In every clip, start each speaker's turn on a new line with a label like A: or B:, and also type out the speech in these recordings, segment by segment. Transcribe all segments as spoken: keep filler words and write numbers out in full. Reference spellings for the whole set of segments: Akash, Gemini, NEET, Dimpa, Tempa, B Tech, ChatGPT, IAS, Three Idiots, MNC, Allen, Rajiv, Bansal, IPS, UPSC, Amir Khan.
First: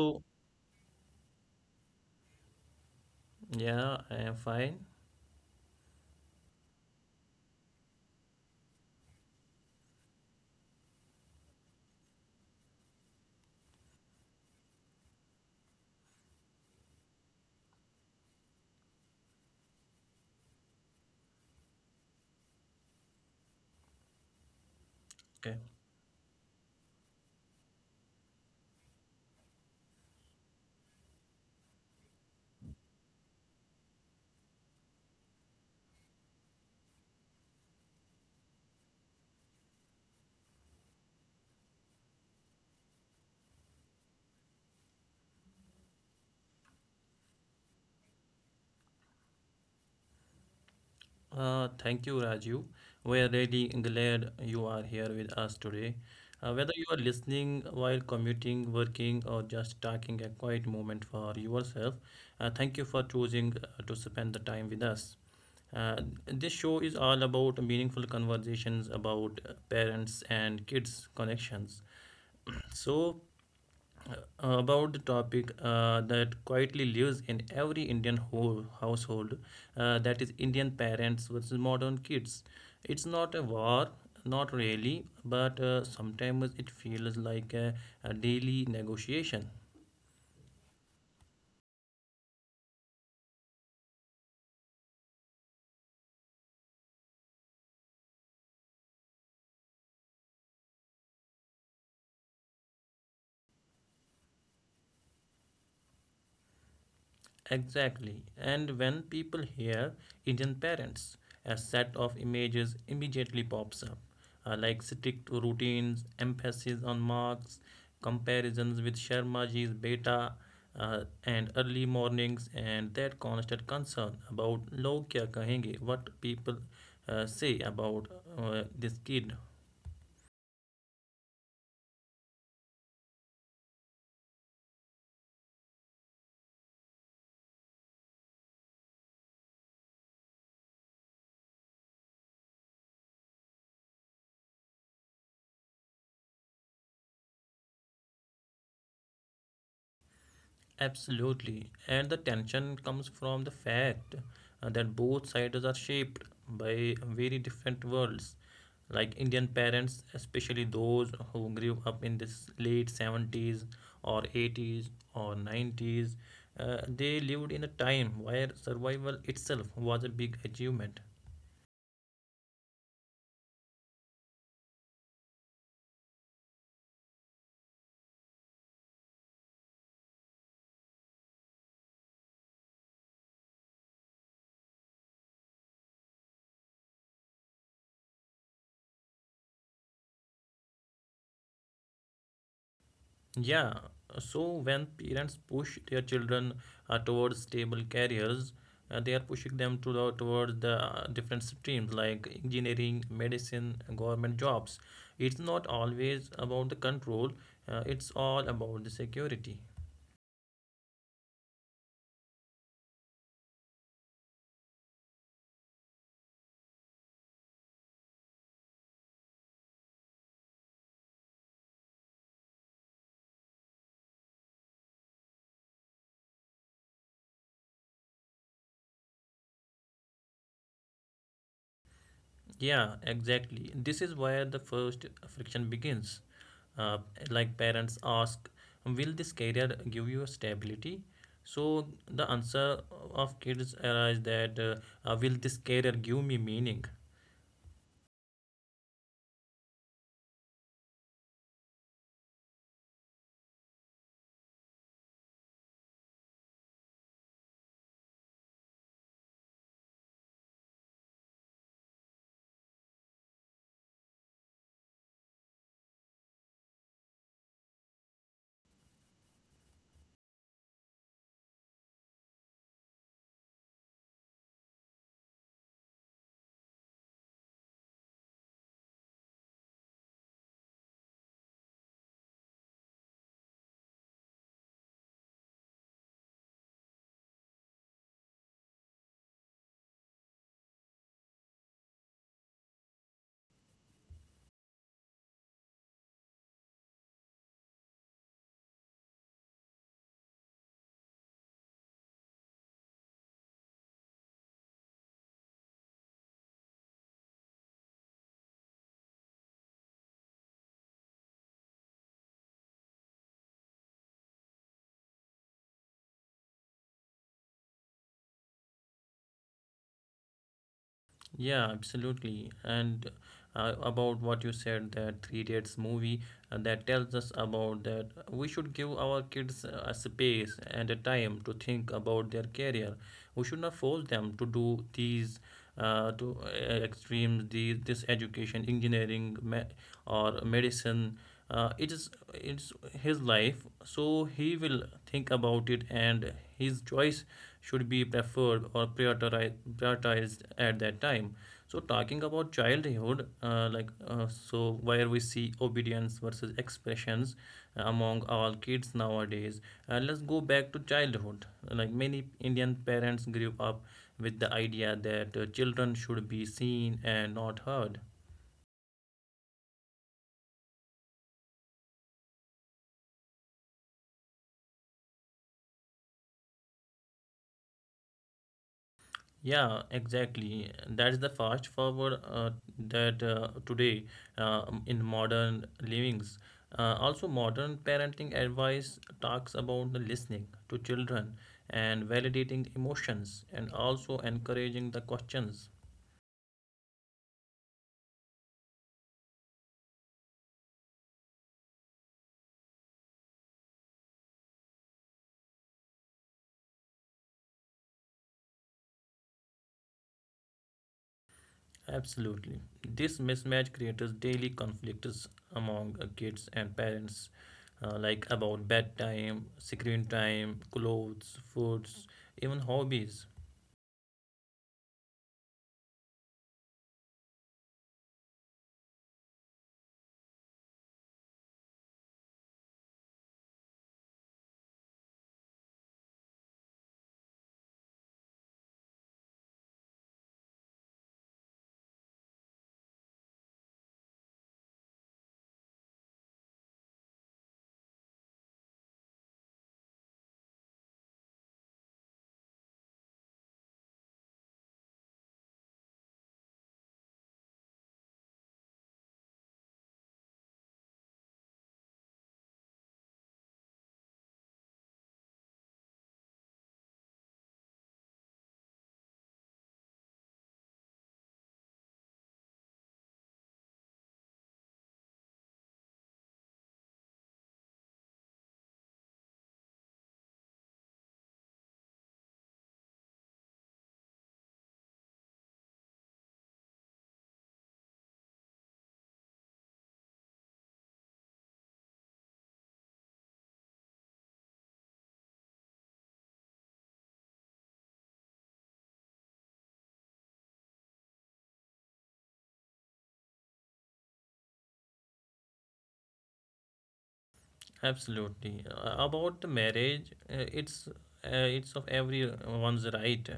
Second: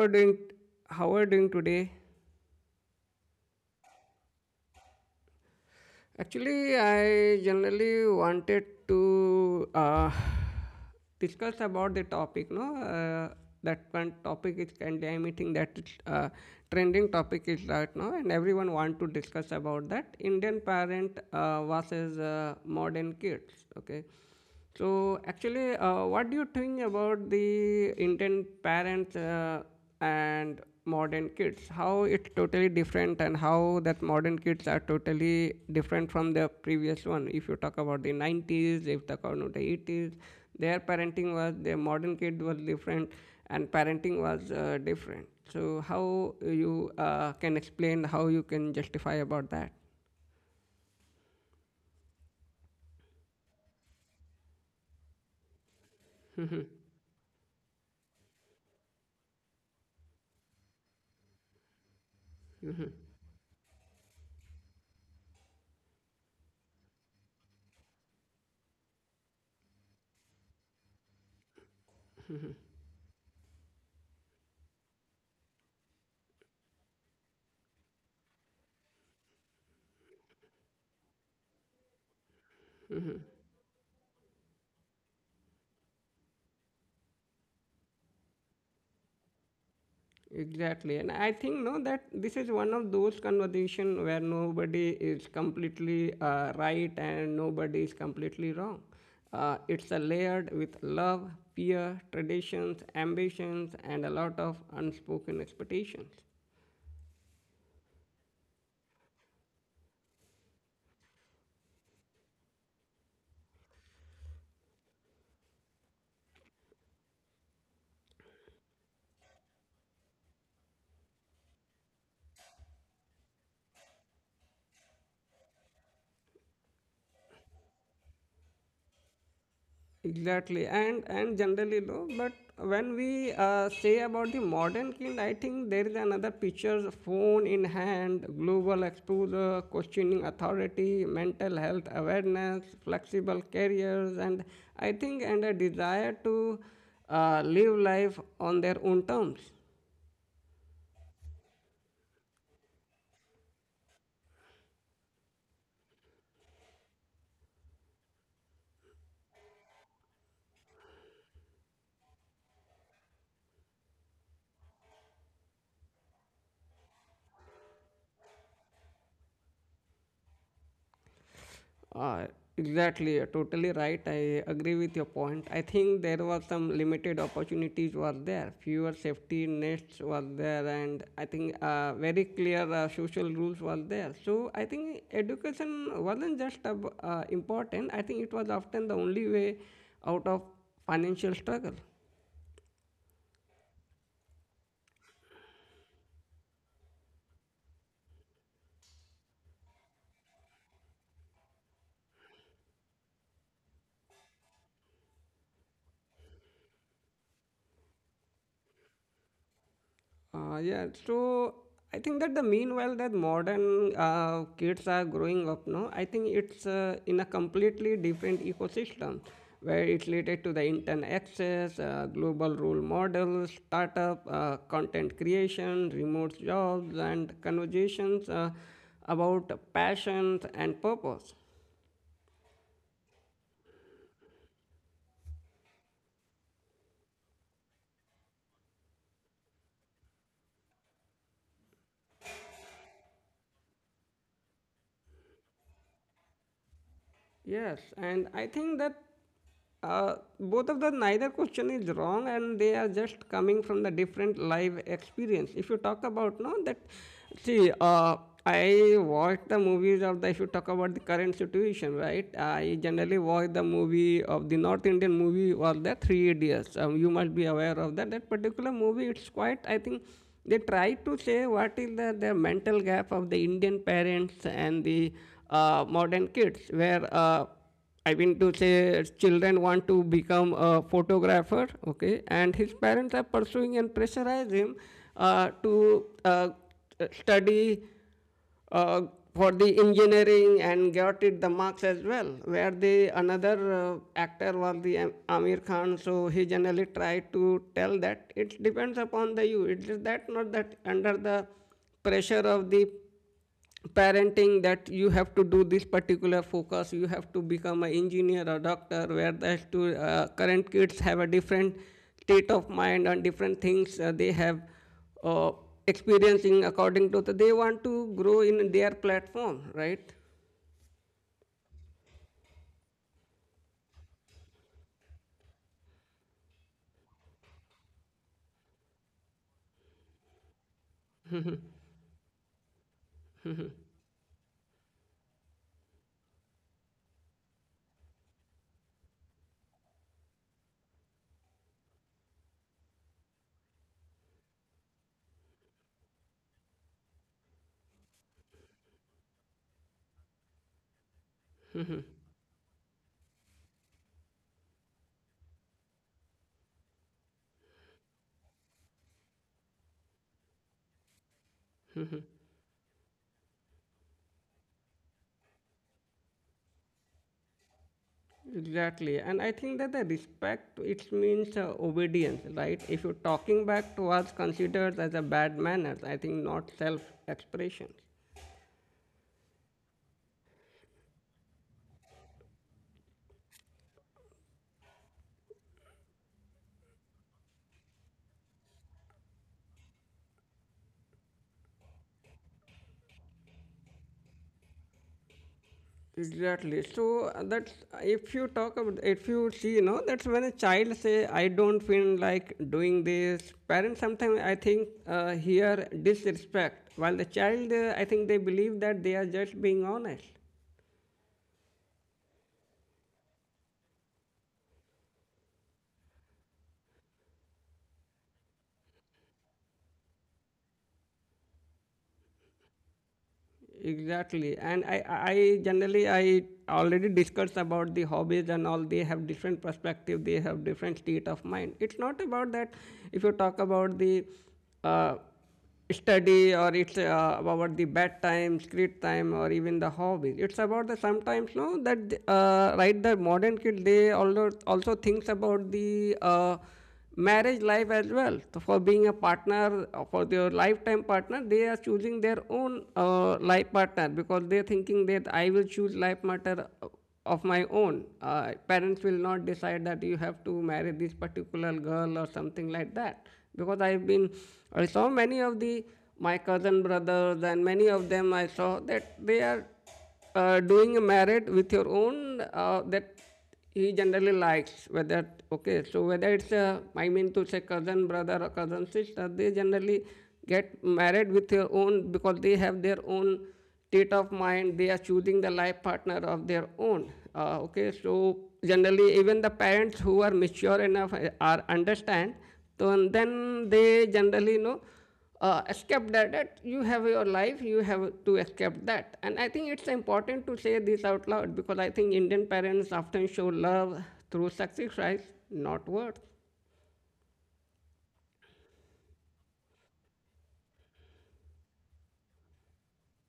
A: are doing? How are doing today?
B: yeah, I am fine.
A: Actually, I generally wanted to uh, discuss about the topic. No, uh, that one topic is currently I'm meeting that uh, trending topic is right now, and everyone want to discuss about that Indian parent uh, versus uh, modern kids. Okay. So,
B: Okay.
A: actually, uh, what do you think about the Indian parents uh, and modern kids? How it's totally different, and how that modern kids are totally different from the previous one. If you talk about the nineties, if you talk about the eighties, their parenting was their modern kid was different, and parenting was uh, different. So, how you uh, can explain how you can justify about that?
B: Uh, thank you, Rajiv. We are really glad you are here with us today. Uh, whether you are listening while commuting, working, or just taking a quiet moment for yourself, uh, thank you for choosing uh, to spend the time with us. Uh, this show is all about meaningful conversations about uh, parents and kids' connections. So, Uh, about the topic uh, that quietly lives in every Indian whole household, uh, that is Indian parents versus modern kids. It's not a war, not really, but uh, sometimes it feels like a, a daily negotiation.
A: Exactly, and I think no that this is one of those conversation where nobody is completely uh, right and nobody is completely wrong. Uh, it's a layered with love, fear, traditions, ambitions, and a lot of unspoken expectations.
B: Exactly. And when people hear Indian parents, a set of images immediately pops up, uh, like strict routines, emphasis on marks, comparisons with Sharmaji's beta, uh, and early mornings, and that constant concern about log kya kahenge, what people uh, say about uh, this kid.
A: Exactly, and and generally low. But when we uh, say about the modern kid, I think there is another picture: phone in hand, global exposure, questioning authority, mental health awareness, flexible careers, and I think and a desire to uh, live life on their own terms.
B: Absolutely. And the tension comes from the fact uh, that both sides are shaped by very different worlds. Like Indian parents, especially those who grew up in this late seventies or eighties or nineties, uh, they lived in a time where survival itself was a big achievement.
A: Uh, exactly, you're totally right. I agree with your point. I think there were some limited opportunities were there. Fewer safety nets were there, and I think uh, very clear uh, social rules were there. So I think education wasn't just ab- uh, important. I think it was often the only way out of financial struggle.
B: Yeah, so when parents push their children uh, towards stable careers, uh, they are pushing them to the, towards the uh, different streams like engineering, medicine, government jobs. It's not always about the control, uh, it's all about the security.
A: Uh, yeah, so I think that the meanwhile that modern uh, kids are growing up now, I think it's uh, in a completely different ecosystem where it's related to the internet access, uh, global role models, startup, uh, content creation, remote jobs, and conversations uh, about passions and purpose.
B: Yeah, exactly. This is where the first friction begins. Uh, like parents ask, will this career give you stability? So the answer of kids arise that, uh, uh, will this career give me meaning?
A: Yes, and I think that uh, both of the neither question is wrong, and they are just coming from the different life experience. If you talk about no, that see, uh, I watch the movies of the. If you talk about the current situation, right? I generally watch the movie of the North Indian movie or the Three Idiots. Um, you must be aware of that. That particular movie, it's quite I think they try to say what is the, the mental gap of the Indian parents and the uh, modern kids, where uh, I mean to say children want to become a photographer, okay, and his parents are pursuing and pressurize him uh, to uh, study uh, for the engineering and got it the marks as well. Where the another uh, actor was the Amir Khan, so he generally tried to tell that it depends upon the you. It is that not that under the pressure of the parenting that you have to do this particular focus you have to become an engineer or doctor where the stu- uh, current kids have a different state of mind and different things uh, they have uh, experiencing according to the, they want to grow in their platform, right.
B: Yeah, absolutely. And uh, about what you said, that Three Idiots movie uh, that tells us about that we should give our kids uh, a space and a time to think about their career. We should not force them to do these uh, to uh, extremes, these this education, engineering, me- or medicine. Uh, it is it's his life, so he will think about it, and his choice should be preferred or prioritized, prioritized at that time. So talking about childhood, uh, like uh, so, where we see obedience versus expressions among all kids nowadays. Uh, let's go back to childhood. Like many Indian parents grew up with the idea that uh, children should be seen and not heard.
A: Exactly, and I think that the respect it means uh, obedience, right, if you're talking back to us considered as a bad manners, I think not self expression.
B: Yeah, exactly. That's the fast forward uh, that uh, today uh, in modern livings. Uh, also, modern parenting advice talks about the listening to children and validating emotions and also encouraging the questions.
A: Exactly. So uh, that's if you talk about if you see, you know, that's when a child say, "I don't feel like doing this." Parents sometimes I think uh, hear disrespect, while the child uh, I think they believe that they are just being honest.
B: Absolutely. This mismatch creates daily conflicts among uh, kids and parents, uh, like about bedtime, screen time, clothes, foods, even hobbies.
A: Exactly, and I, I generally I already discussed about the hobbies and all. They have different perspective. They have different state of mind. It's not about that. If you talk about the uh, study or it's uh, about the bedtime, screen time, or even the hobbies, it's about the sometimes no that uh, right the modern kid they also also thinks about the. Uh, marriage life as well. So for being a partner, uh, for their lifetime partner, they are choosing their own uh, life partner because they're thinking that I will choose life partner of my own. Uh, parents will not decide that you have to marry this particular girl or something like that. Because I've been, I saw many of the my cousin brothers and many of them I saw that they are uh, doing a marriage with your own uh, that he generally likes whether okay so whether it's a I mean to say cousin brother or cousin sister they generally get married with their own because they have their own state of mind they are choosing the life partner of their own, uh, okay so generally even the parents who are mature enough uh, are understand so and then they generally you know uh, escape that, that you have your life you have to escape that. And I think it's important to say this out loud because I think Indian parents often show love through success, right, not words.
B: Absolutely. Uh, About the marriage, uh, it's uh, it's of everyone's right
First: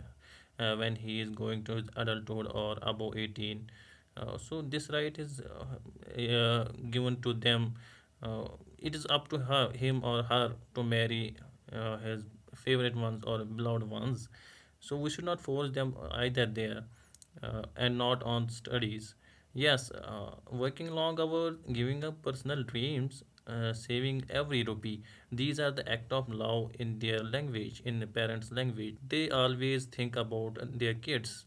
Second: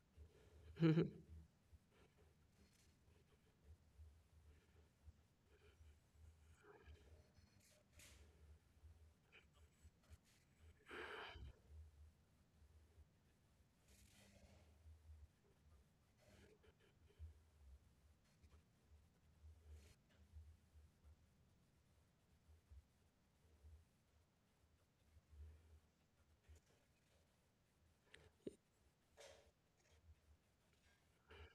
B: uh, when he is going to his adulthood or above eighteen. Uh, so this right is uh, uh, given to them. Uh, it is up to her, him or her to marry uh, his favorite ones or beloved ones. So we should not force them either there uh, and not on studies. Yes, uh, working long hours, giving up personal dreams, uh, saving every rupee. These are the act of love in their language, in the parents' language. They always think about their kids.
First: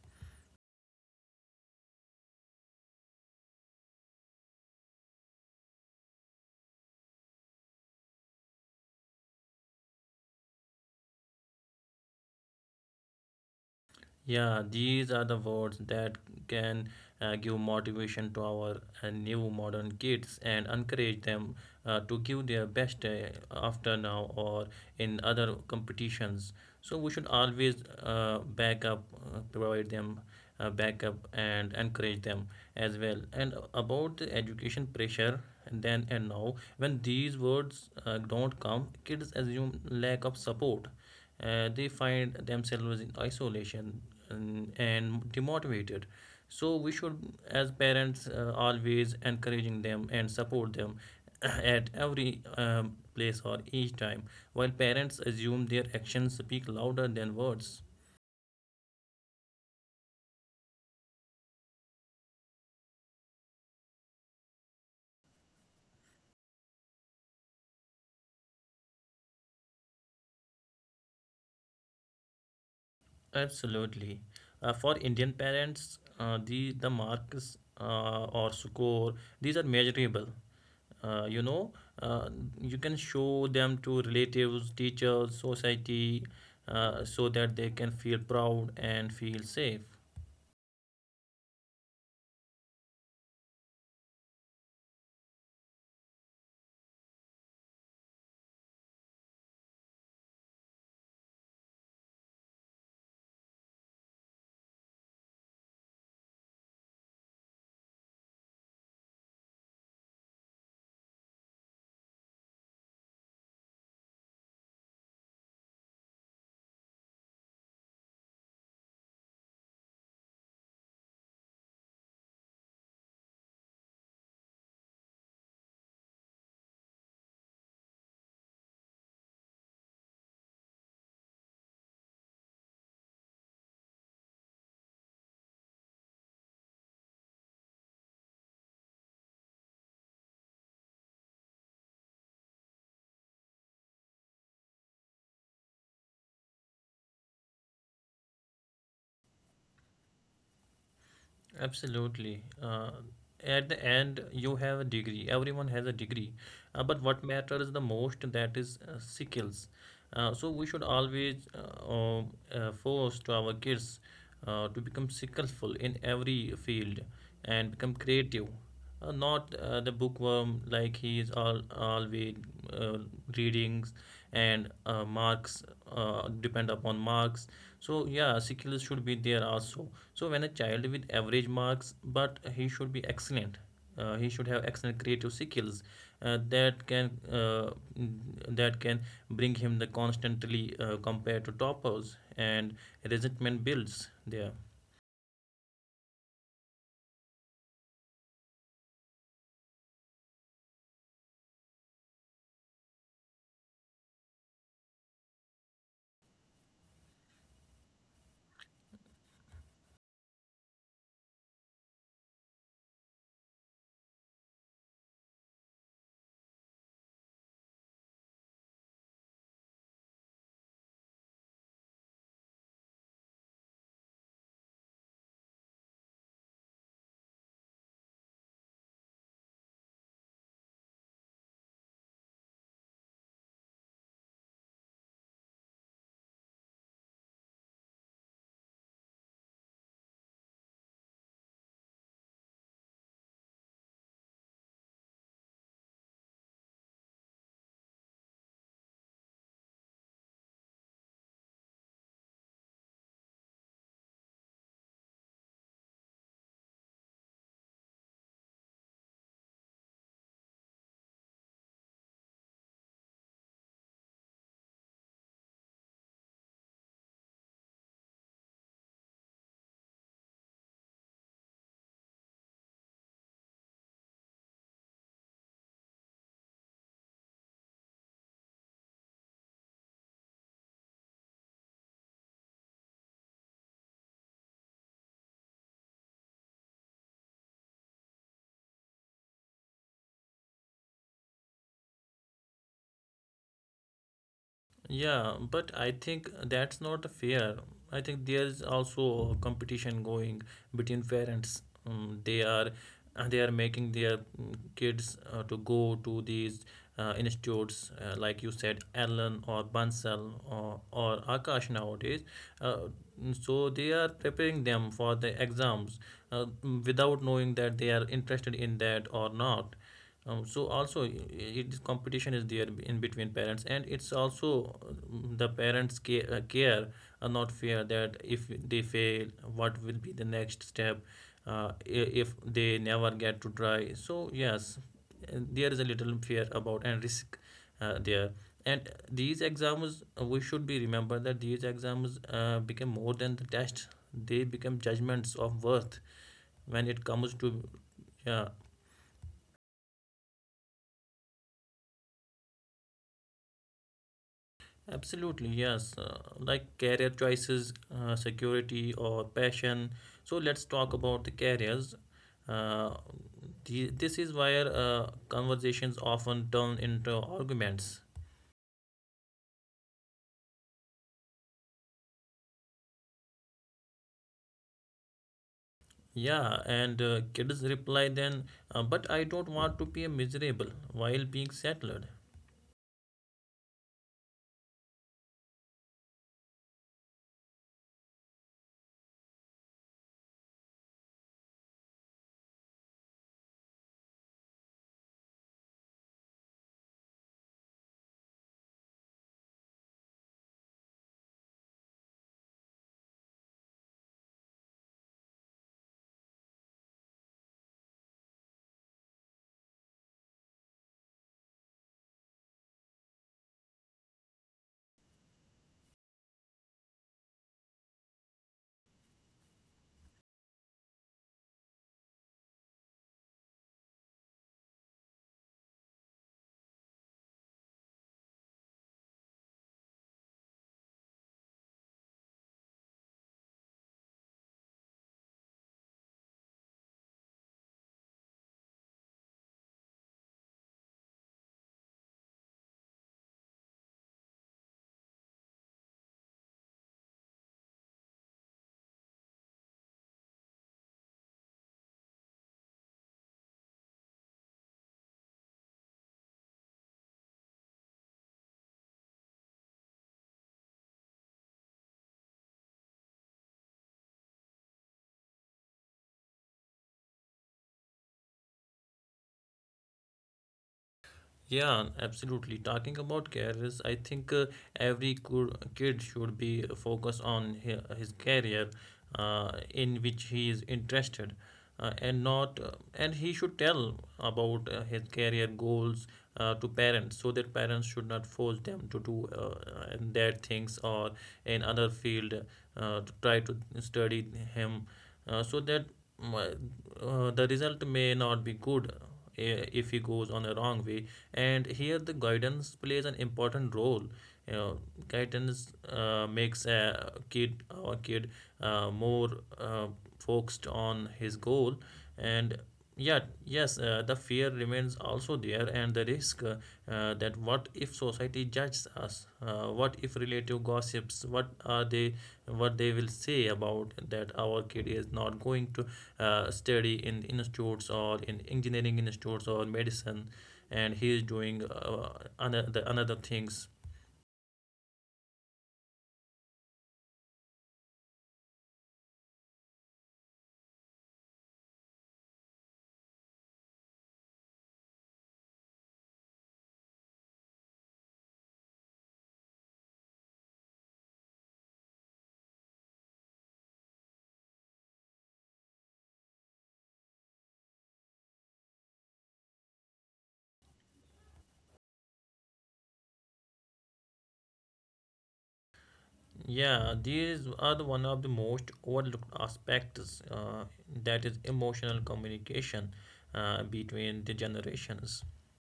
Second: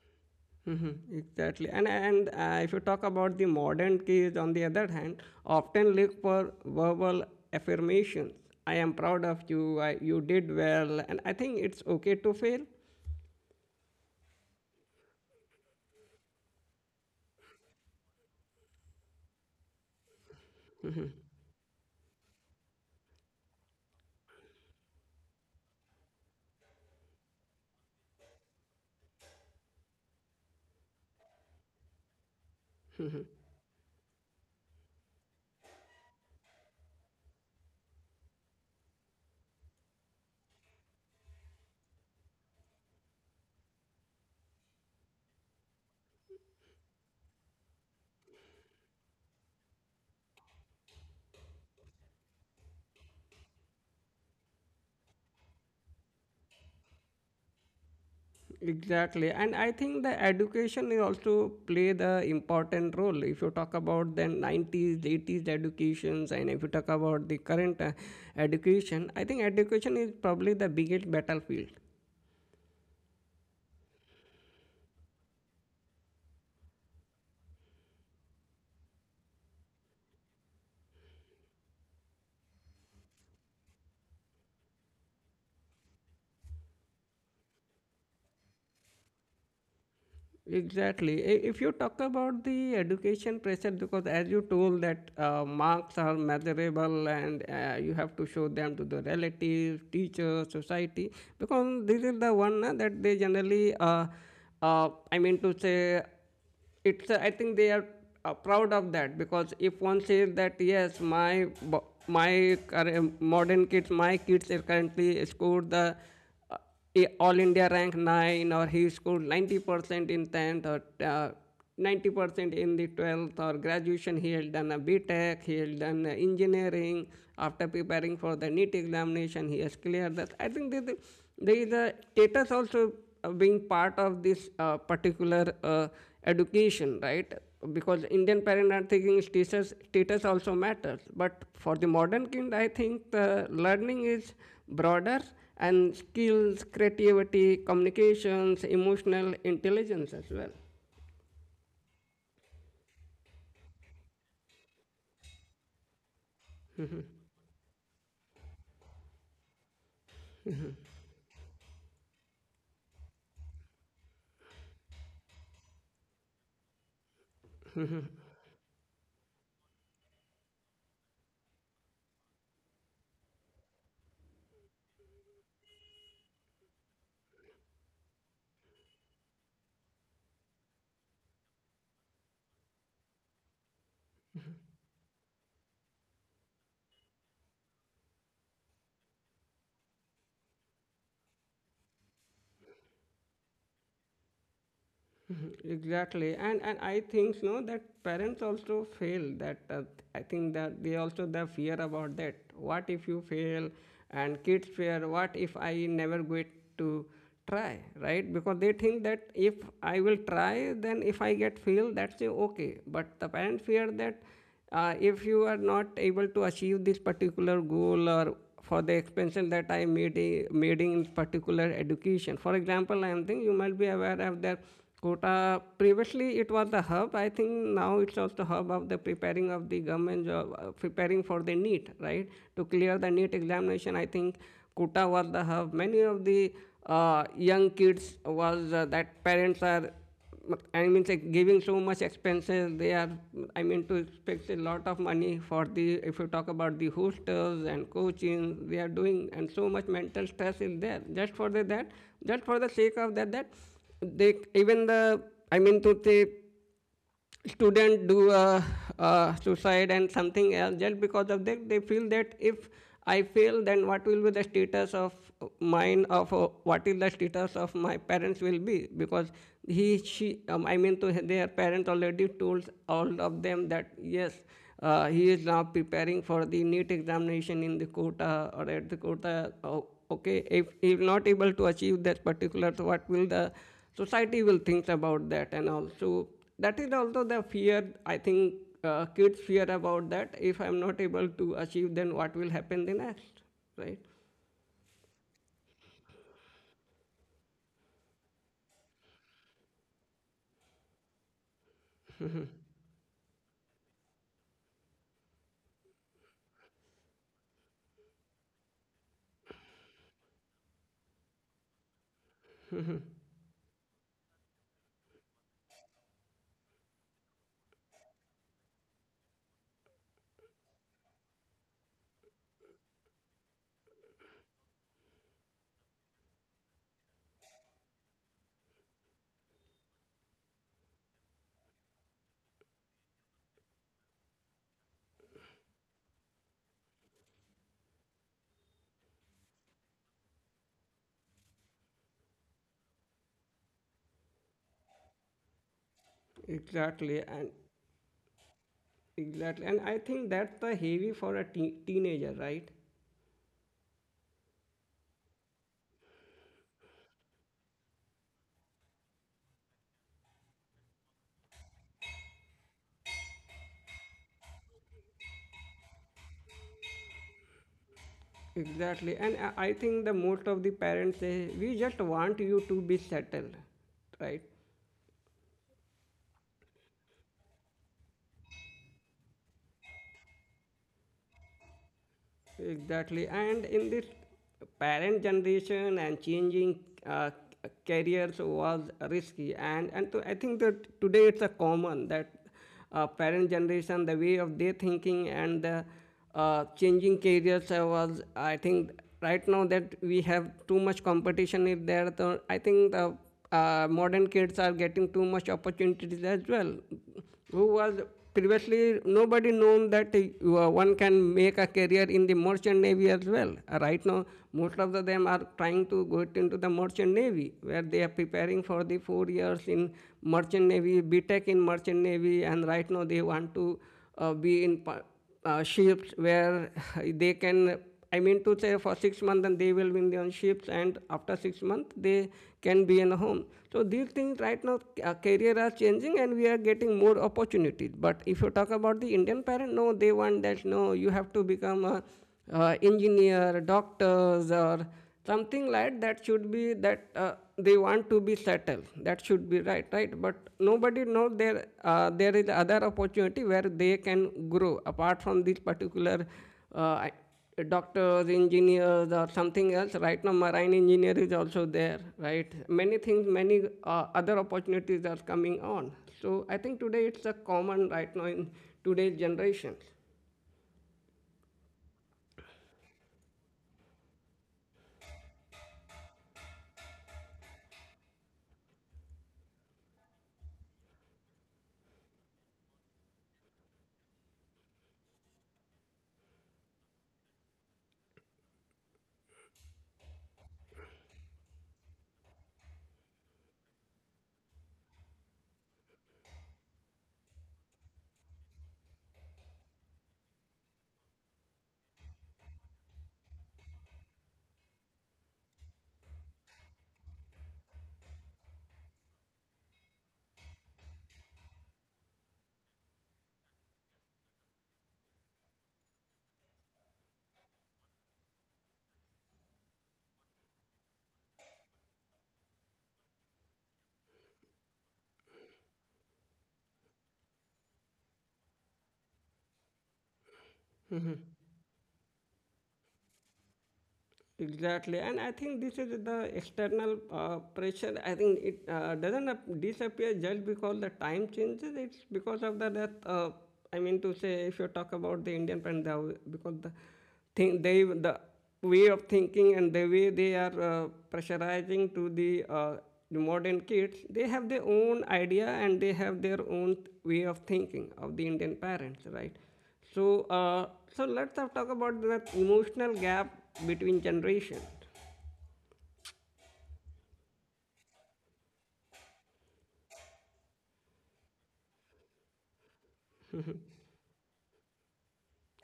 A: Hmm, exactly, and and uh, if you talk about the modern kids on the other hand often look for verbal affirmations. I am proud of you, I, you did well, and I think it's okay to fail.
B: Yeah, these are the words that can uh, give motivation to our uh, new modern kids and encourage them uh, to give their best uh, after now or in other competitions. So we should always uh, back up, uh, provide them uh, backup and encourage them as well. And about the education pressure, then and now, when these words uh, don't come, kids assume lack of support. Uh, they find themselves in isolation and, and demotivated, so we should, as parents, uh, always encouraging them and support them at every um, place or each time, while parents assume their actions speak louder than words.
A: Exactly, and I think the education is also play the important role. If you talk about the nineties, eighties educations, and if you talk about the current uh, education, I think education is probably the biggest battlefield.
B: Absolutely. Uh, for Indian parents, uh, the the marks uh, or score, these are measurable. Uh, you know, uh, you can show them to relatives, teachers, society, uh, so that they can feel proud and feel safe.
A: Exactly. I- If you talk about the education pressure, because as you told that uh, marks are measurable and uh, you have to show them to the relatives, teachers, society, because this is the one uh, that they generally, uh, uh, I mean to say, it's uh, I think they are uh, proud of that because if one says that yes my bo- my current modern kids my kids are currently scored the uh, all India rank nine, or he scored ninety percent in tenth, or uh, ninety percent in the twelfth, or graduation he had done a B Tech, he had done uh, engineering after preparing for the NEET examination he has cleared that. I think there is there is a status also uh, being part of this uh, particular uh, education, right. Because Indian parents are thinking status status also matters. But for the modern kid I think the learning is broader, and skills, creativity, communications, emotional intelligence as well.
B: Absolutely. Uh, at the end, you have a degree. Everyone has a degree. Uh, but what matters the most, that is uh, skills. Uh, so we should always uh, um, uh, force to our kids uh, to become skillful in every field and become creative. Uh, not uh, the bookworm, like he is all always uh, readings and uh, marks, uh, depend upon marks. So yeah, skills should be there also. So when a child with average marks, but he should be excellent. Uh, he should have excellent creative skills uh, that can uh, that can bring him the constantly uh, compared to toppers, and resentment builds there.
A: Exactly, and and I think you know that parents also fail. That uh, I think that they also the fear about that. What if you fail? And kids fear. What if I never get to try? Right? Because they think that if I will try, then if I get fail, that's a okay. But the parents fear that uh, if you are not able to achieve this particular goal or for the expansion that I made, i- made in particular education. For example, I am thinking you might be aware of that quota. Previously, it was the hub. I think now it's also hub of the preparing of the government job, uh, preparing for the NEET, right? To clear the NEET examination, I think quota was the hub. Many of the uh, young kids was uh, that parents are I mean, like giving so much expenses, they are, I mean, to expect a lot of money for the, if you talk about the hostels and coaching, they are doing, and so much mental stress is there. Just for the, that, just for the sake of that, that they, even the, I mean, to say, student do uh, uh, suicide and something else just because of that they feel that if I fail then what will be the status of mine of uh, what is the status of my parents will be, because he she um, I mean to their parents already told all of them that yes uh, he is now preparing for the NEET examination in the quota or at the quota. Oh, okay, if he is not able to achieve that particular so what will the society will think about that. And also that is also the fear I think uh, kids fear about that if I'm not able to achieve then what will happen the next, right.
B: Yeah, but I think that's not fair. I think there's also competition going between parents. Um, they are uh, they are making their mm, kids uh, to go to these uh, institutes, uh, like you said, Allen or Bansal or, or Akash nowadays. Uh, mm, so they are preparing them for the exams, uh, mm, without knowing that they are interested in that or not. Um, so also it competition is there in between parents, and it's also, um, the parents care, uh, care are not fair, that if they fail, what will be the next step, uh, i- if they never get to try. So yes, and there is a little fear about and risk uh, there, and these exams, uh, we should be remember that these exams uh, become more than the test, they become judgments of worth when it
A: exactly
B: comes
A: and
B: to, yeah.
A: exactly, and I think that's the heavy for a teen teenager, right.
B: Absolutely, yes. Uh, like career choices, uh, security, or passion. So let's talk about the careers. Uh, the, this is where uh, conversations often turn into arguments.
A: Exactly, and i I think the most of the parents say we just want you to be settled, right.
B: Yeah, and uh, kids reply then, uh, but I don't want to be miserable while being settled.
A: Exactly. And in this parent generation and changing uh, careers was risky. And, and so I think that today it's a common that uh, parent generation, the way of their thinking and the uh, changing careers uh, was, I think right now that we have too much competition is there. So I think the uh, modern kids are getting too much opportunities as well who was previously nobody known that you one can make a career in the merchant navy as well. Uh, Right now, most of the them are trying to go into the merchant navy, where they are preparing for the four years in merchant navy, B Tech in merchant navy, and right now they want to uh, be in uh, ships where they can I mean to say for six months and they will be in on ships, and after six months they can be in a home. So these things right now, uh, career are changing and we are getting more opportunities. But if you talk about the Indian parent, no, they want that, no, you have to become a uh, engineer, doctors, or something like that should be, that uh, they want to be settled. That should be right, right? But nobody knows there, uh, there is other opportunity where they can grow apart from this particular uh, doctors, engineers, or something else. Right now, marine engineer is also there, right? Many things, many uh, other opportunities are coming on. So I think today it's a common right now in today's generations.
B: Yeah, absolutely. Talking about careers, I think uh, every cou- kid should be focused on hi- his career uh, in which he is interested, uh, and not uh, and he should tell about uh, his career goals uh, to parents, so that parents should not force them to do uh, and their things or in other field uh, to try to study him, uh, so that mm, uh, the result may not be good, eh, if he goes on a wrong way. And here the guidance plays an important role, you know. Guidance uh, makes a kid, our kid, uh, more uh, focused on his goal. And yeah, yes, uh, the fear remains also there, and the risk, uh, uh, that what if society judges us, uh, what if relative gossips, what are they, what they will say about that our kid is not going to uh, study in institutes or in engineering institutes or medicine, and he is doing uh, another another things.
A: Exactly, and I think this is the external uh, pressure. I think it uh, doesn't ap- disappear just because the time changes. It's because of the that. Uh, I mean to say, if you talk about the Indian parent, the, w- because the thing they the way of thinking and the way they are uh, pressurizing to the uh, the modern kids, they have their own idea and they have their own way of thinking of the Indian parents, right? So, uh, so let's have talk about that emotional gap between generations.
B: Yeah, these are the one of the most overlooked aspects, uh, that is emotional communication uh, between the generations.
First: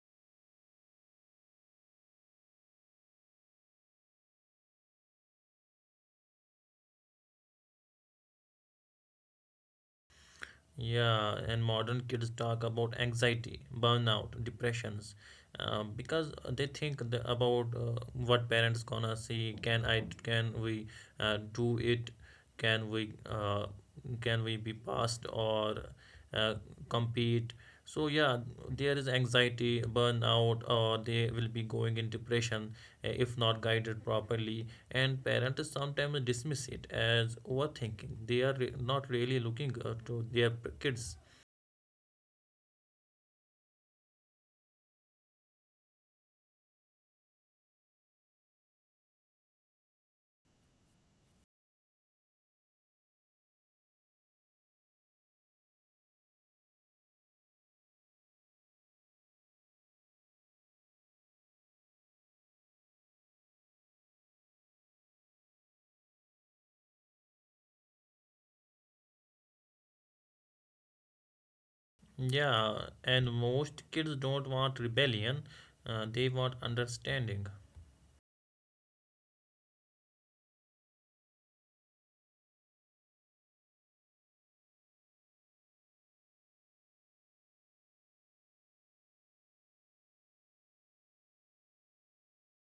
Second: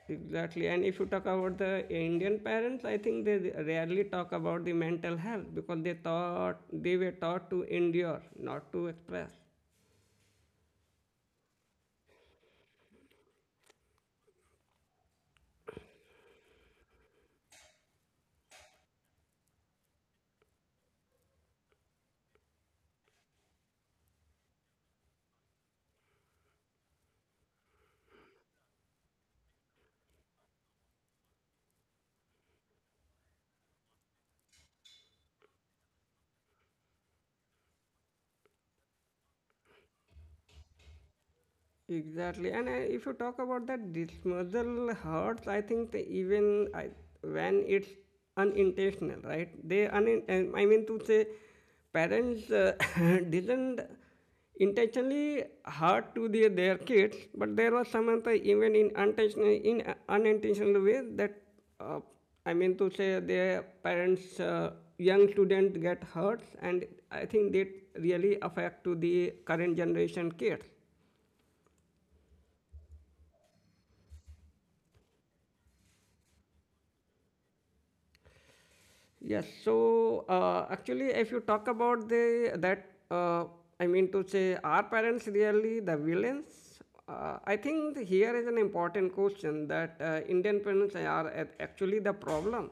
A: Exactly, and if you talk about the Indian parents, I think they rarely talk about the mental health because they thought they were taught to endure, not to express.
B: Yeah, and modern kids talk about anxiety, burnout, depressions, um, because they think the, about uh, what parents gonna see, can i, can we uh, do it, can we uh, can we be passed or uh, compete. So yeah, there is anxiety burnout or they will be going in depression uh, if not guided properly, and parents sometimes dismiss it as overthinking. They are re- not really looking uh, to their p- kids.
A: Exactly, and I, if you talk about that dismissal hurts, I think the, even I, when it's unintentional, right? They unin, uh, I mean to say, parents uh, didn't intentionally hurt to their, their kids, but there was some other even in unintentional in a- unintentional way that uh, I mean to say their parents, uh, young students get hurt, and I think they really affect to the current generation kids.
B: Yeah, and most kids don't want rebellion, uh, they want understanding.
A: Yes. So uh, actually, if you talk about the that, uh, I mean to say, are parents really the villains? Uh, I think here is an important question, that uh, Indian parents are a- actually the problem.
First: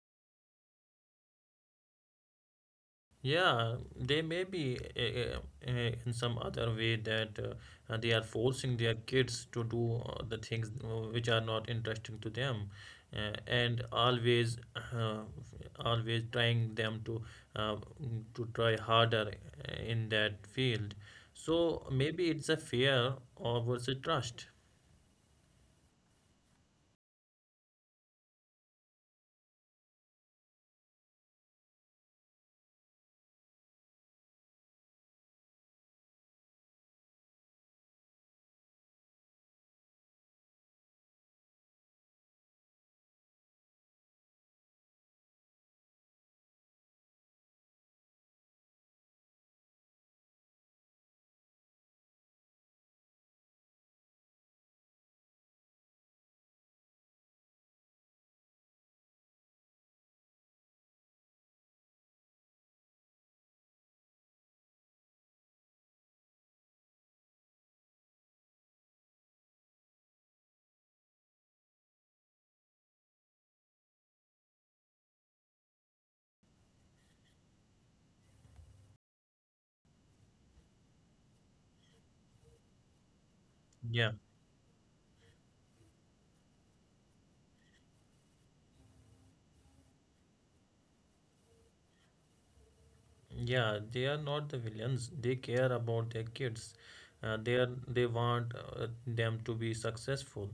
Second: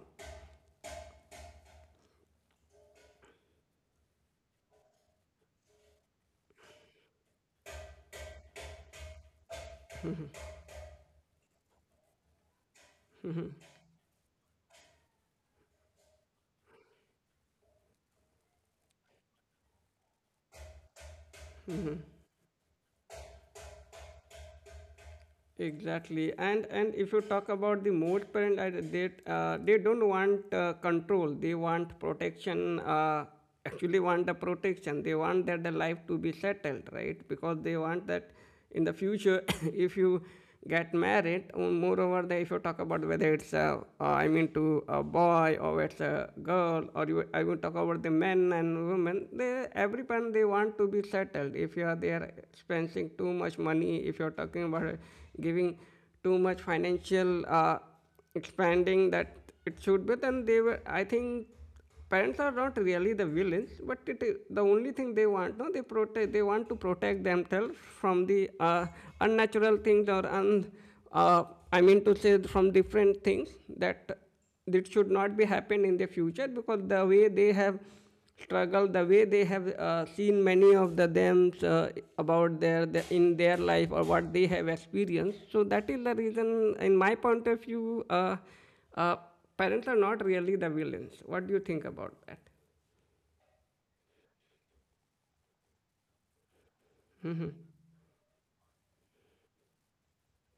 B: Yeah, they may be uh, uh, in some other way, that uh, uh, they are forcing their kids to do uh, the things uh, which are not interesting to them, uh, and always, uh, always trying them to uh, mm, to try harder, eh, in that field. So maybe it's a fear or versus trust.
A: Exactly. And and if you talk about the most parents, I- they uh, they don't want uh, control. They want protection. Uh, actually want the protection, they want that the life to be settled, right? Because they want that in the future if you get married. Um, Moreover, the, if you talk about whether it's a, uh, I mean to a boy or it's a girl, or you, I will talk about the men and women. They every time they want to be settled. If you are there spending too much money, if you are talking about uh, giving too much financial uh, expanding, that it should be, then they were. I think parents are not really the villains, but it is the only thing they want. No, they protect. They want to protect themselves from the uh, unnatural things or un. Uh, I mean to say from different things that that should not be happen in the future, because the way they have struggled, the way they have uh, seen many of the them uh, about their the, in their life or
B: Yeah.
A: what they have experienced. So that is the reason, in my point of view. Uh, uh, parents are not really the villains. What do you think about that?
B: Yeah, they are not the villains. They care about their kids. Uh, they are, they want uh, them to be successful,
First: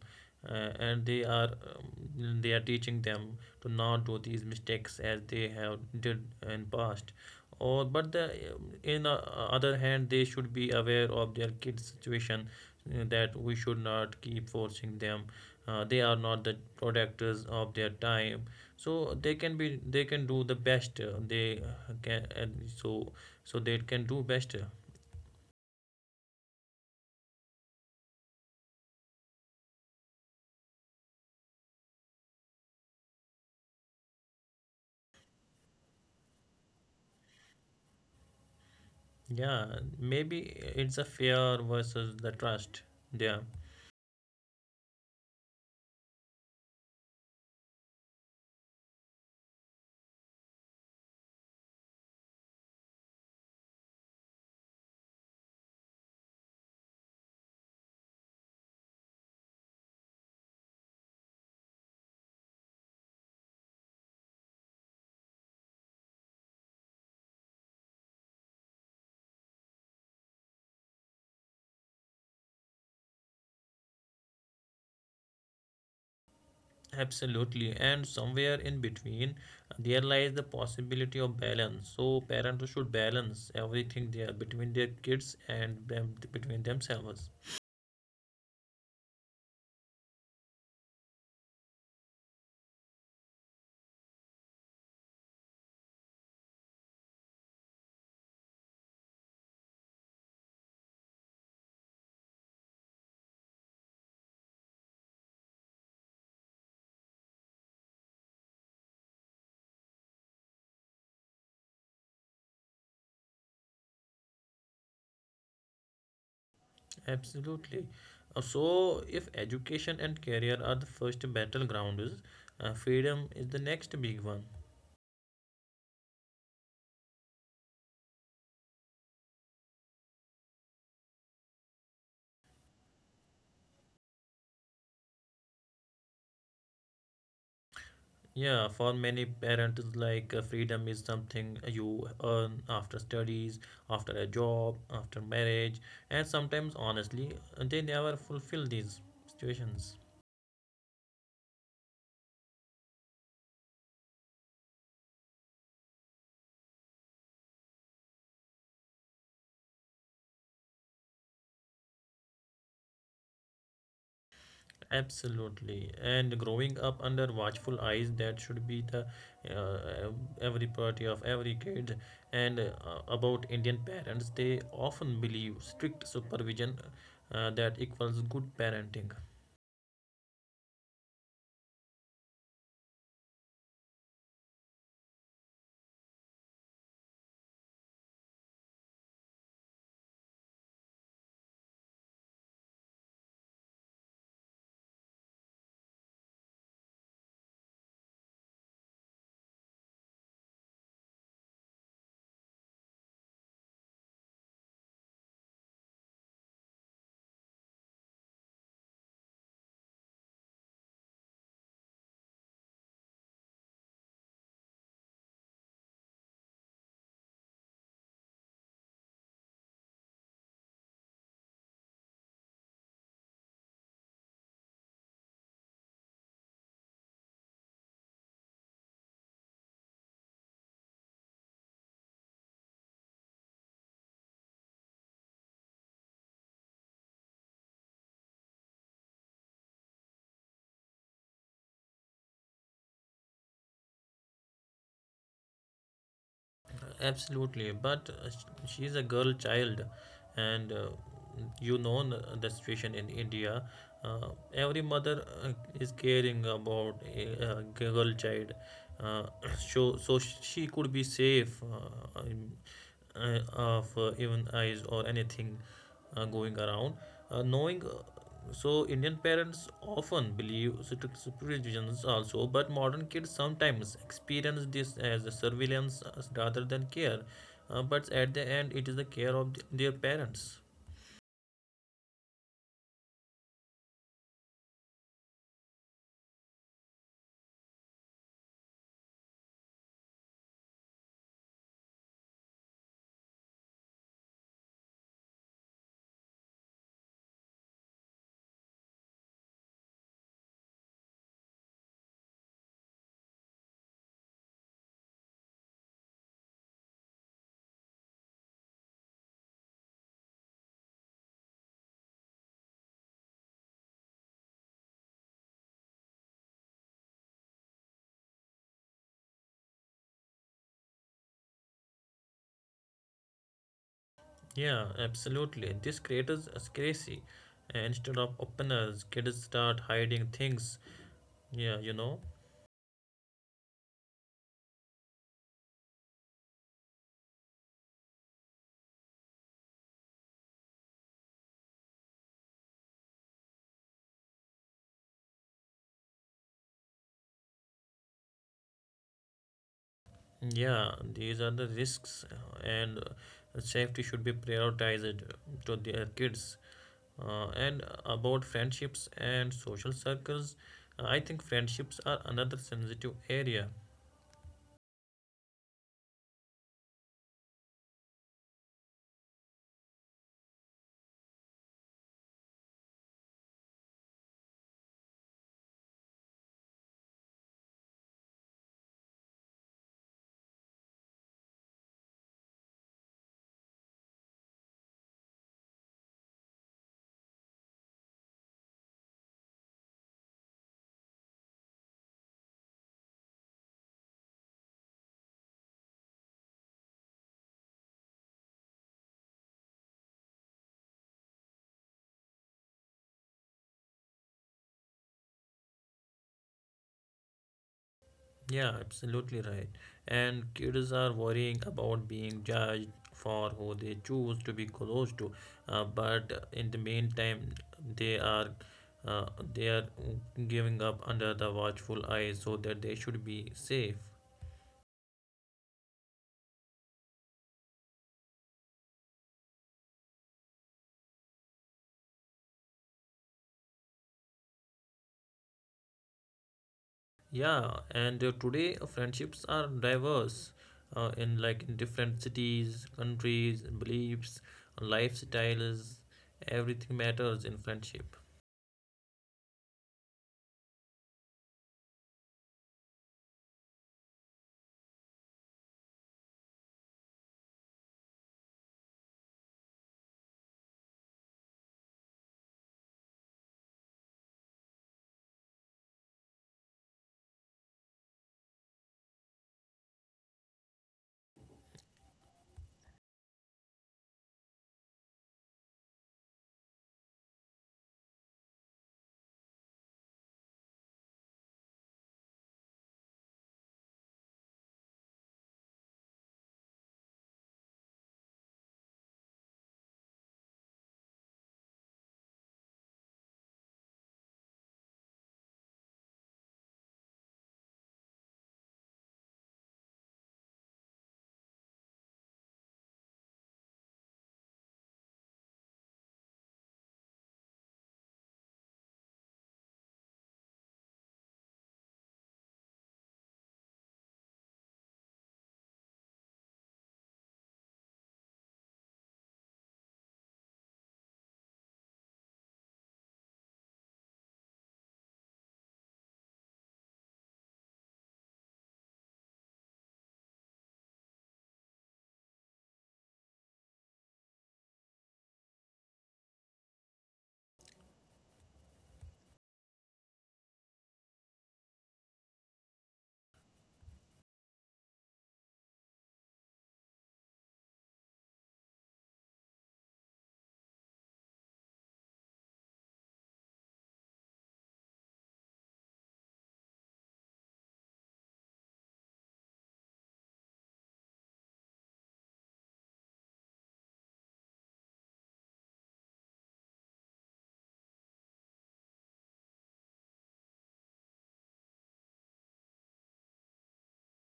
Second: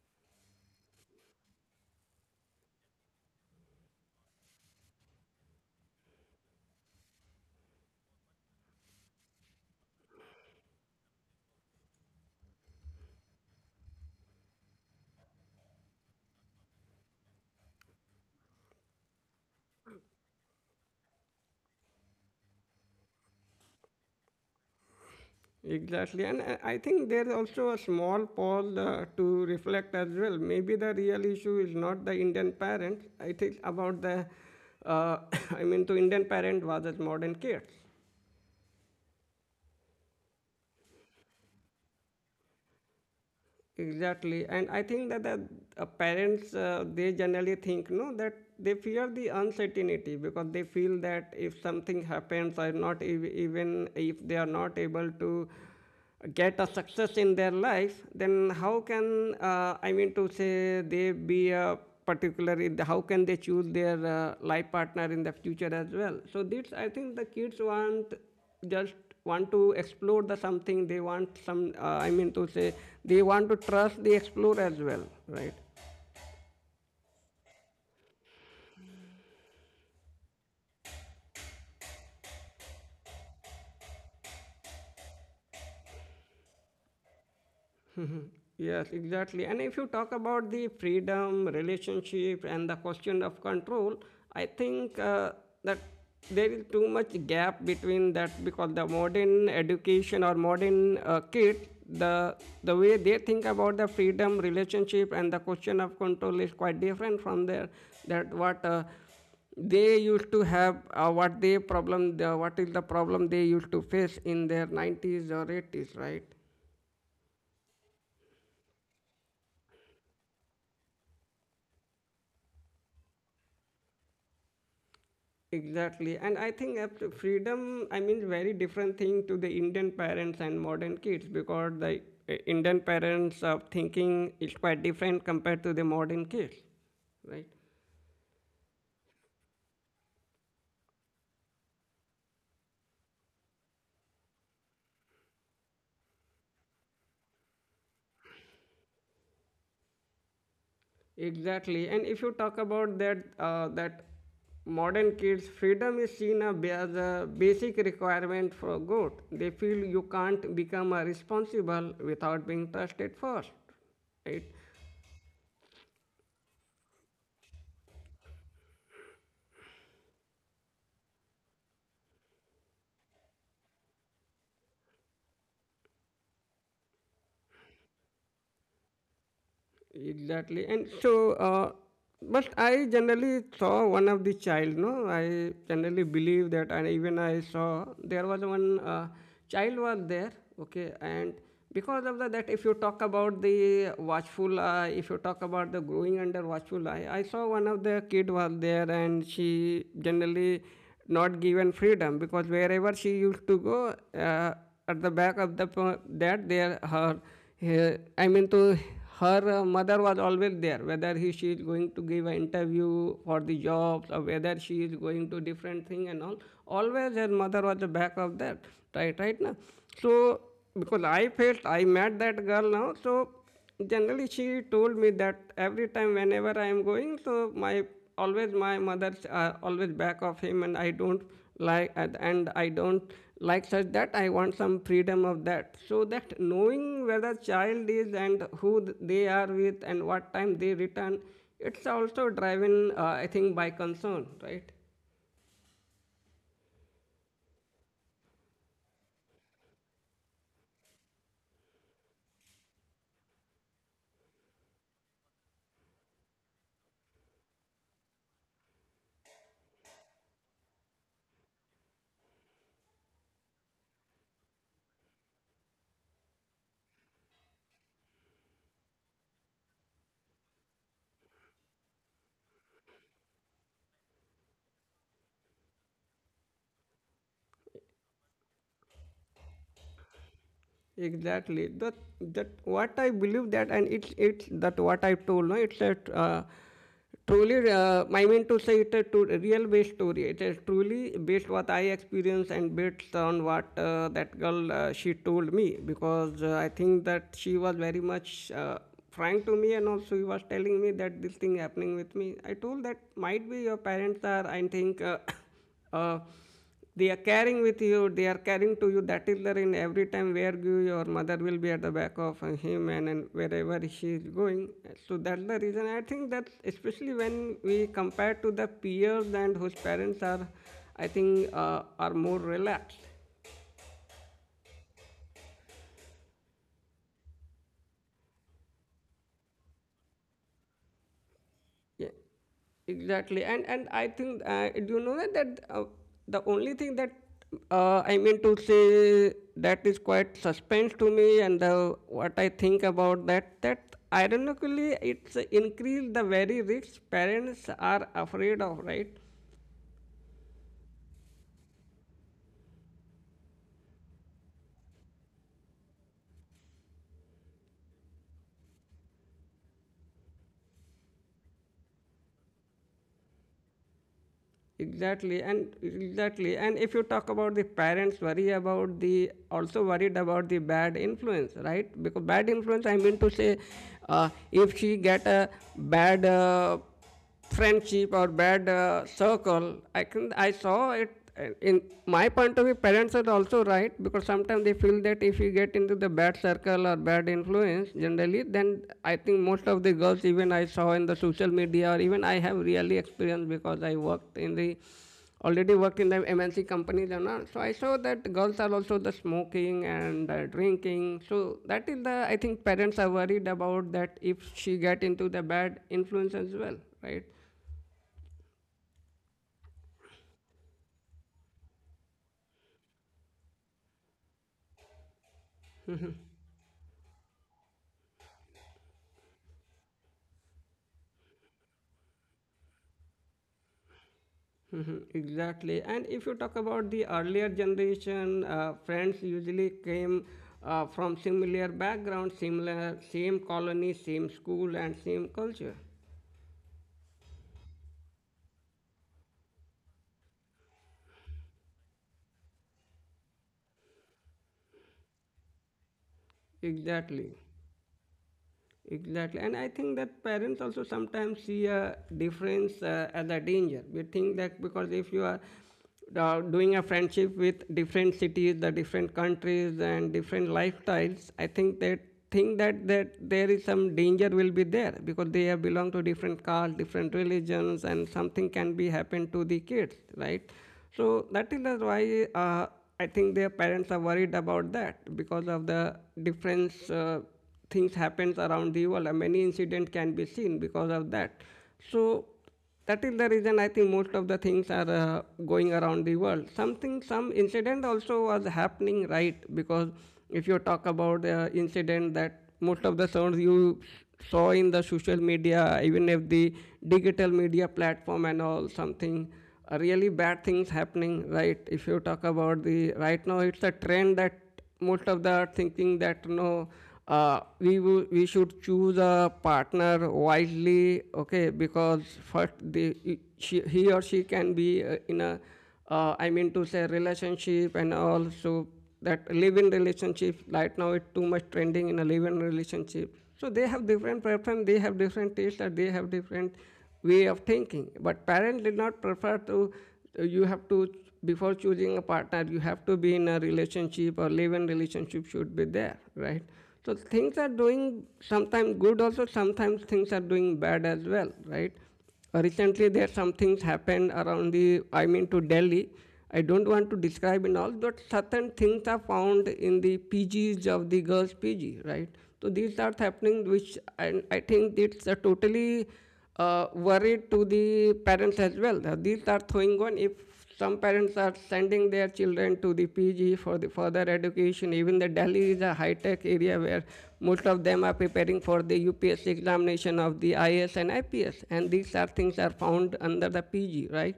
B: uh, and they are, um, they are teaching them to not do these mistakes as they have did in past. Or, but the um, in uh, other hand, they should be aware of their kids' situation, uh, that we should not keep forcing them. Uh, they are not the protectors of their time, so they can be, they can do the best uh, they uh, can, and so so they can do best.
A: Exactly. And uh, I think there's also a small pause uh, to reflect as well. Maybe the real issue is not the Indian parents. I think about the, uh, I mean, to Indian parent versus modern kids.
B: Yeah, maybe it's a fear versus the trust. Yeah,
A: Exactly, and I think that the uh, parents uh, they generally think, no, that they fear the uncertainty, because they feel that if something happens or not ev- even if they are not able to get a success in their life, then how can uh, I mean to say they be a particular in the- how can they choose their uh, life partner in the future as well? So this, I think the kids want just want to explore the something, they want some uh, I mean to say they want to trust the explore as well, right?
B: absolutely, and somewhere in between there lies the possibility of balance. So parents should balance everything there between their kids and them, between themselves.
A: Yes, exactly. And if you talk about the freedom, relationship, and the question of control, I think uh, that there is too much gap between that, because the modern education or modern uh, kid, the the way they think about the freedom, relationship, and the question of control is quite different from their that what. Uh, they used to have, uh, what they problem the, what is the problem they used to face in their nineties or eighties, right?
B: Absolutely. Uh, so if education and career are the first battlegrounds, uh, freedom is the next big one.
A: Exactly. And I think up to freedom, I mean, very different thing to the Indian parents and modern kids, because the uh, Indian parents of thinking is quite different compared to the modern kids, right?
B: Yeah, for many parents, like, uh, freedom is something you earn after studies, after a job, after marriage, and sometimes, honestly, they never fulfill these situations.
A: Exactly. And if you talk about that, uh, that modern kids, freedom is seen a ba- as a basic requirement for good. They feel you can't become a responsible without being trusted first, right?
B: Absolutely. And growing up under watchful eyes, that should be the uh, every priority of every kid. And uh, about Indian parents, they often believe strict supervision uh, that equals good parenting.
A: Exactly. And so, uh, but I generally saw one of the child, no? I generally believe that, and even I saw there was one uh, child was there, okay? And because of the, that, if you talk about the watchful eye, if you talk about the growing under watchful eye, I saw one of the kid was there and she generally not given freedom, because wherever she used to go, uh, at the back of the po- that there her, her I mean to her uh, mother was always there, whether he, she is going to give an interview for the jobs or whether she is going to different thing and all, always her mother was the back of that, right? Right now, so because I felt I met that girl now, so generally she told me that every time whenever I am going, so my always my mother's uh, always back of him, and I don't like, and and I don't like such that, I want some freedom of that. So that knowing where the child is and who they are with and what time they return, it's also driven uh, I think by concern, right?
B: Absolutely, but uh, sh- she's a girl child, and uh, you know n- the situation in India. Uh, every mother uh, is caring about a, a girl child, uh, so so she could be safe uh, in- uh, of uh, even eyes or anything uh, going around. Uh, knowing uh, so Indian parents often believe strict supervisions also, but modern kids sometimes experience this as a surveillance uh, rather than care. Uh, but at the end, it is the care of th- their parents.
A: Exactly. That that what I believe, that and it's it's that what I told. No, it's a uh, truly. Uh, I mean to say it's a true, real based story. It is truly based what I experienced and based on what uh, that girl uh, she told me, because uh, I think that she was very much uh, frank to me, and also he was telling me that this thing happening with me. I told that might be your parents are. I think. Uh, uh, they are carrying with you, they are carrying to you, that is there in every time where you, your mother will be at the back of uh, him, and, and wherever she is going. So that's the reason I think that, especially when we compare to the peers and whose parents are, I think uh, are more relaxed.
B: Yeah, absolutely. This creates a scarcity. And instead of openness, kids start hiding things. Yeah, you
A: Yeah,
B: know.
A: exactly. And and I think uh, do you know that that uh, the only thing that uh, I mean to say that is quite suspense to me, and the what I think about that that ironically it's increased the very risks parents are afraid of, right?
B: Yeah, these are the risks, uh, and uh, safety should be prioritized to their kids. Uh, and about friendships and social circles, uh, I think friendships are another sensitive area.
A: Exactly, and exactly, and if you talk about the parents worry about the also worried about the bad influence, right? Because bad influence, I mean to say, uh, if she get a bad uh, friendship or bad uh, circle, I can I saw it uh, in my point of view, parents are also right, because sometimes they feel that if you get into the bad circle or bad influence, generally, then I think most of the girls, even I saw in the social media, or even I have really experienced, because I worked in the already worked in the M N C companies and all. So I saw that girls are also the smoking and uh, drinking. So that is the I think parents are worried about that if she get into the bad influence as well, right?
B: Yeah, absolutely right. And kids are worrying about being judged for who they choose to be close to. Uh, but in the meantime, they are uh, they are giving up under the watchful eye so that they should be safe.
A: Mhm. Exactly. And if you talk about the earlier generation, uh, friends usually came uh, from similar background, similar, same colony, same school, and same culture.
B: Yeah, and uh, today uh, friendships are diverse uh, in like in different cities, countries, beliefs, lifestyles, everything
A: Exactly.
B: matters in friendship.
A: Exactly, and I think that parents also sometimes see a difference uh, as a danger. We think that because if you are uh, doing a friendship with different cities, the different countries, and different lifestyles, I think they think that that there is some danger will be there, because they have belong to different castes, different religions, and something can be happen to the kids, right? So that is the why uh, I think their parents are worried about that because of the difference. Uh, things happens around the Yuvala. Many incident can be seen because of that. So that is the reason I think most of the things are uh, going around the world. Something, some incident also was happening, right? Because if you talk about the uh, incident that most of the sounds you saw in the social media, even if the digital media platform and all something, uh, really bad things happening, right. If you talk about the right now, it's a trend that most of the thinking that no, uh, we we should choose a partner wisely, okay? Because first, the, she, he or she can be uh, in a, uh, I mean to say, relationship and also that live-in relationship. Right now, it's too much trending in a live-in relationship. So they have different preference, they have different taste, and they have different way of thinking. But parents did not prefer to, uh, you have to, before choosing a partner, you have to be in a relationship or live-in relationship should be there, right? So things are doing sometimes good also, sometimes things are doing bad as well, right? Recently there some things happened around the, I mean to Delhi. I don't want to describe in all, but certain things are found in the P Gs of the girls' P G, right? So these are happening, which I, I think it's a totally uh, worried to the parents as well. These are going on if some parents are sending their children to the P G for the further education. Even the Delhi is a high-tech area where most of them are preparing for the U P S C examination of the I A S and I P S, and these are things are found under the P G, right?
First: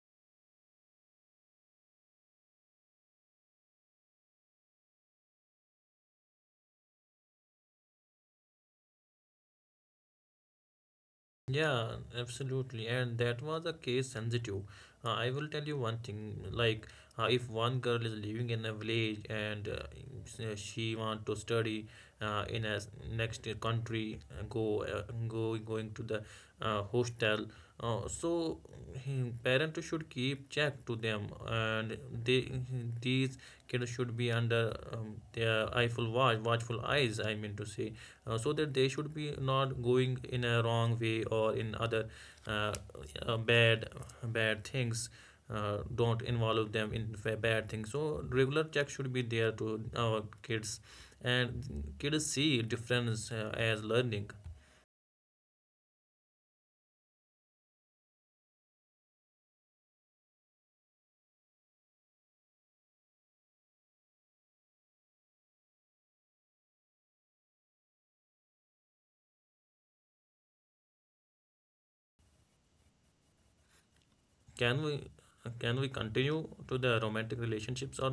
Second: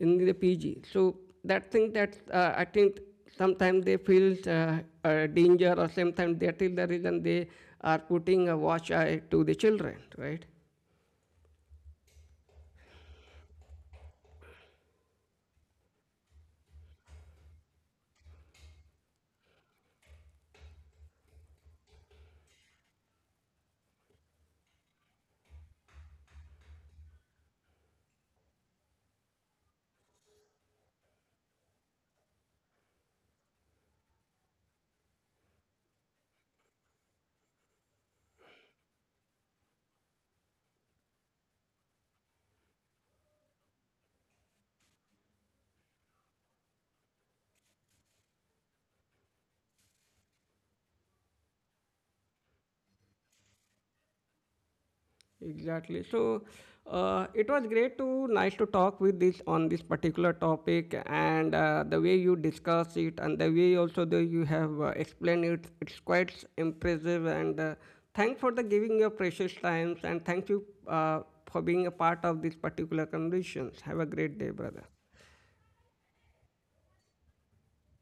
A: In the P G. So that thing that uh, I think sometimes they feel uh, uh, danger, or sometimes that is the reason they are putting a watch eye to the children, right?
B: Yeah, absolutely. And that was a case sensitive. Uh, I will tell you one thing, like, uh, if one girl is living in a village and uh, s- uh, she want to study uh, in a s- next country, uh, go uh, go going to the uh, uh, hostel. Uh, so hmm, Parents should keep check to them, and they, these kids should be under um, their eyeful watch, watchful eyes. I mean to say, uh, so that they should be not going in a wrong way or in other uh, uh, bad bad things. Uh, don't involve them in fa- bad things. So regular check should be there to our kids, and kids see difference uh, as learning.
A: Exactly. So uh, it was great to nice to talk with this on this particular topic, and uh, the way you discuss it and the way also the you have uh, explained it. It's quite impressive, and uh, thanks for the giving your precious times, and thank you uh, for being a part of this particular conversations. Have a great day,
B: can we
A: brother.
B: can we continue to the romantic relationships or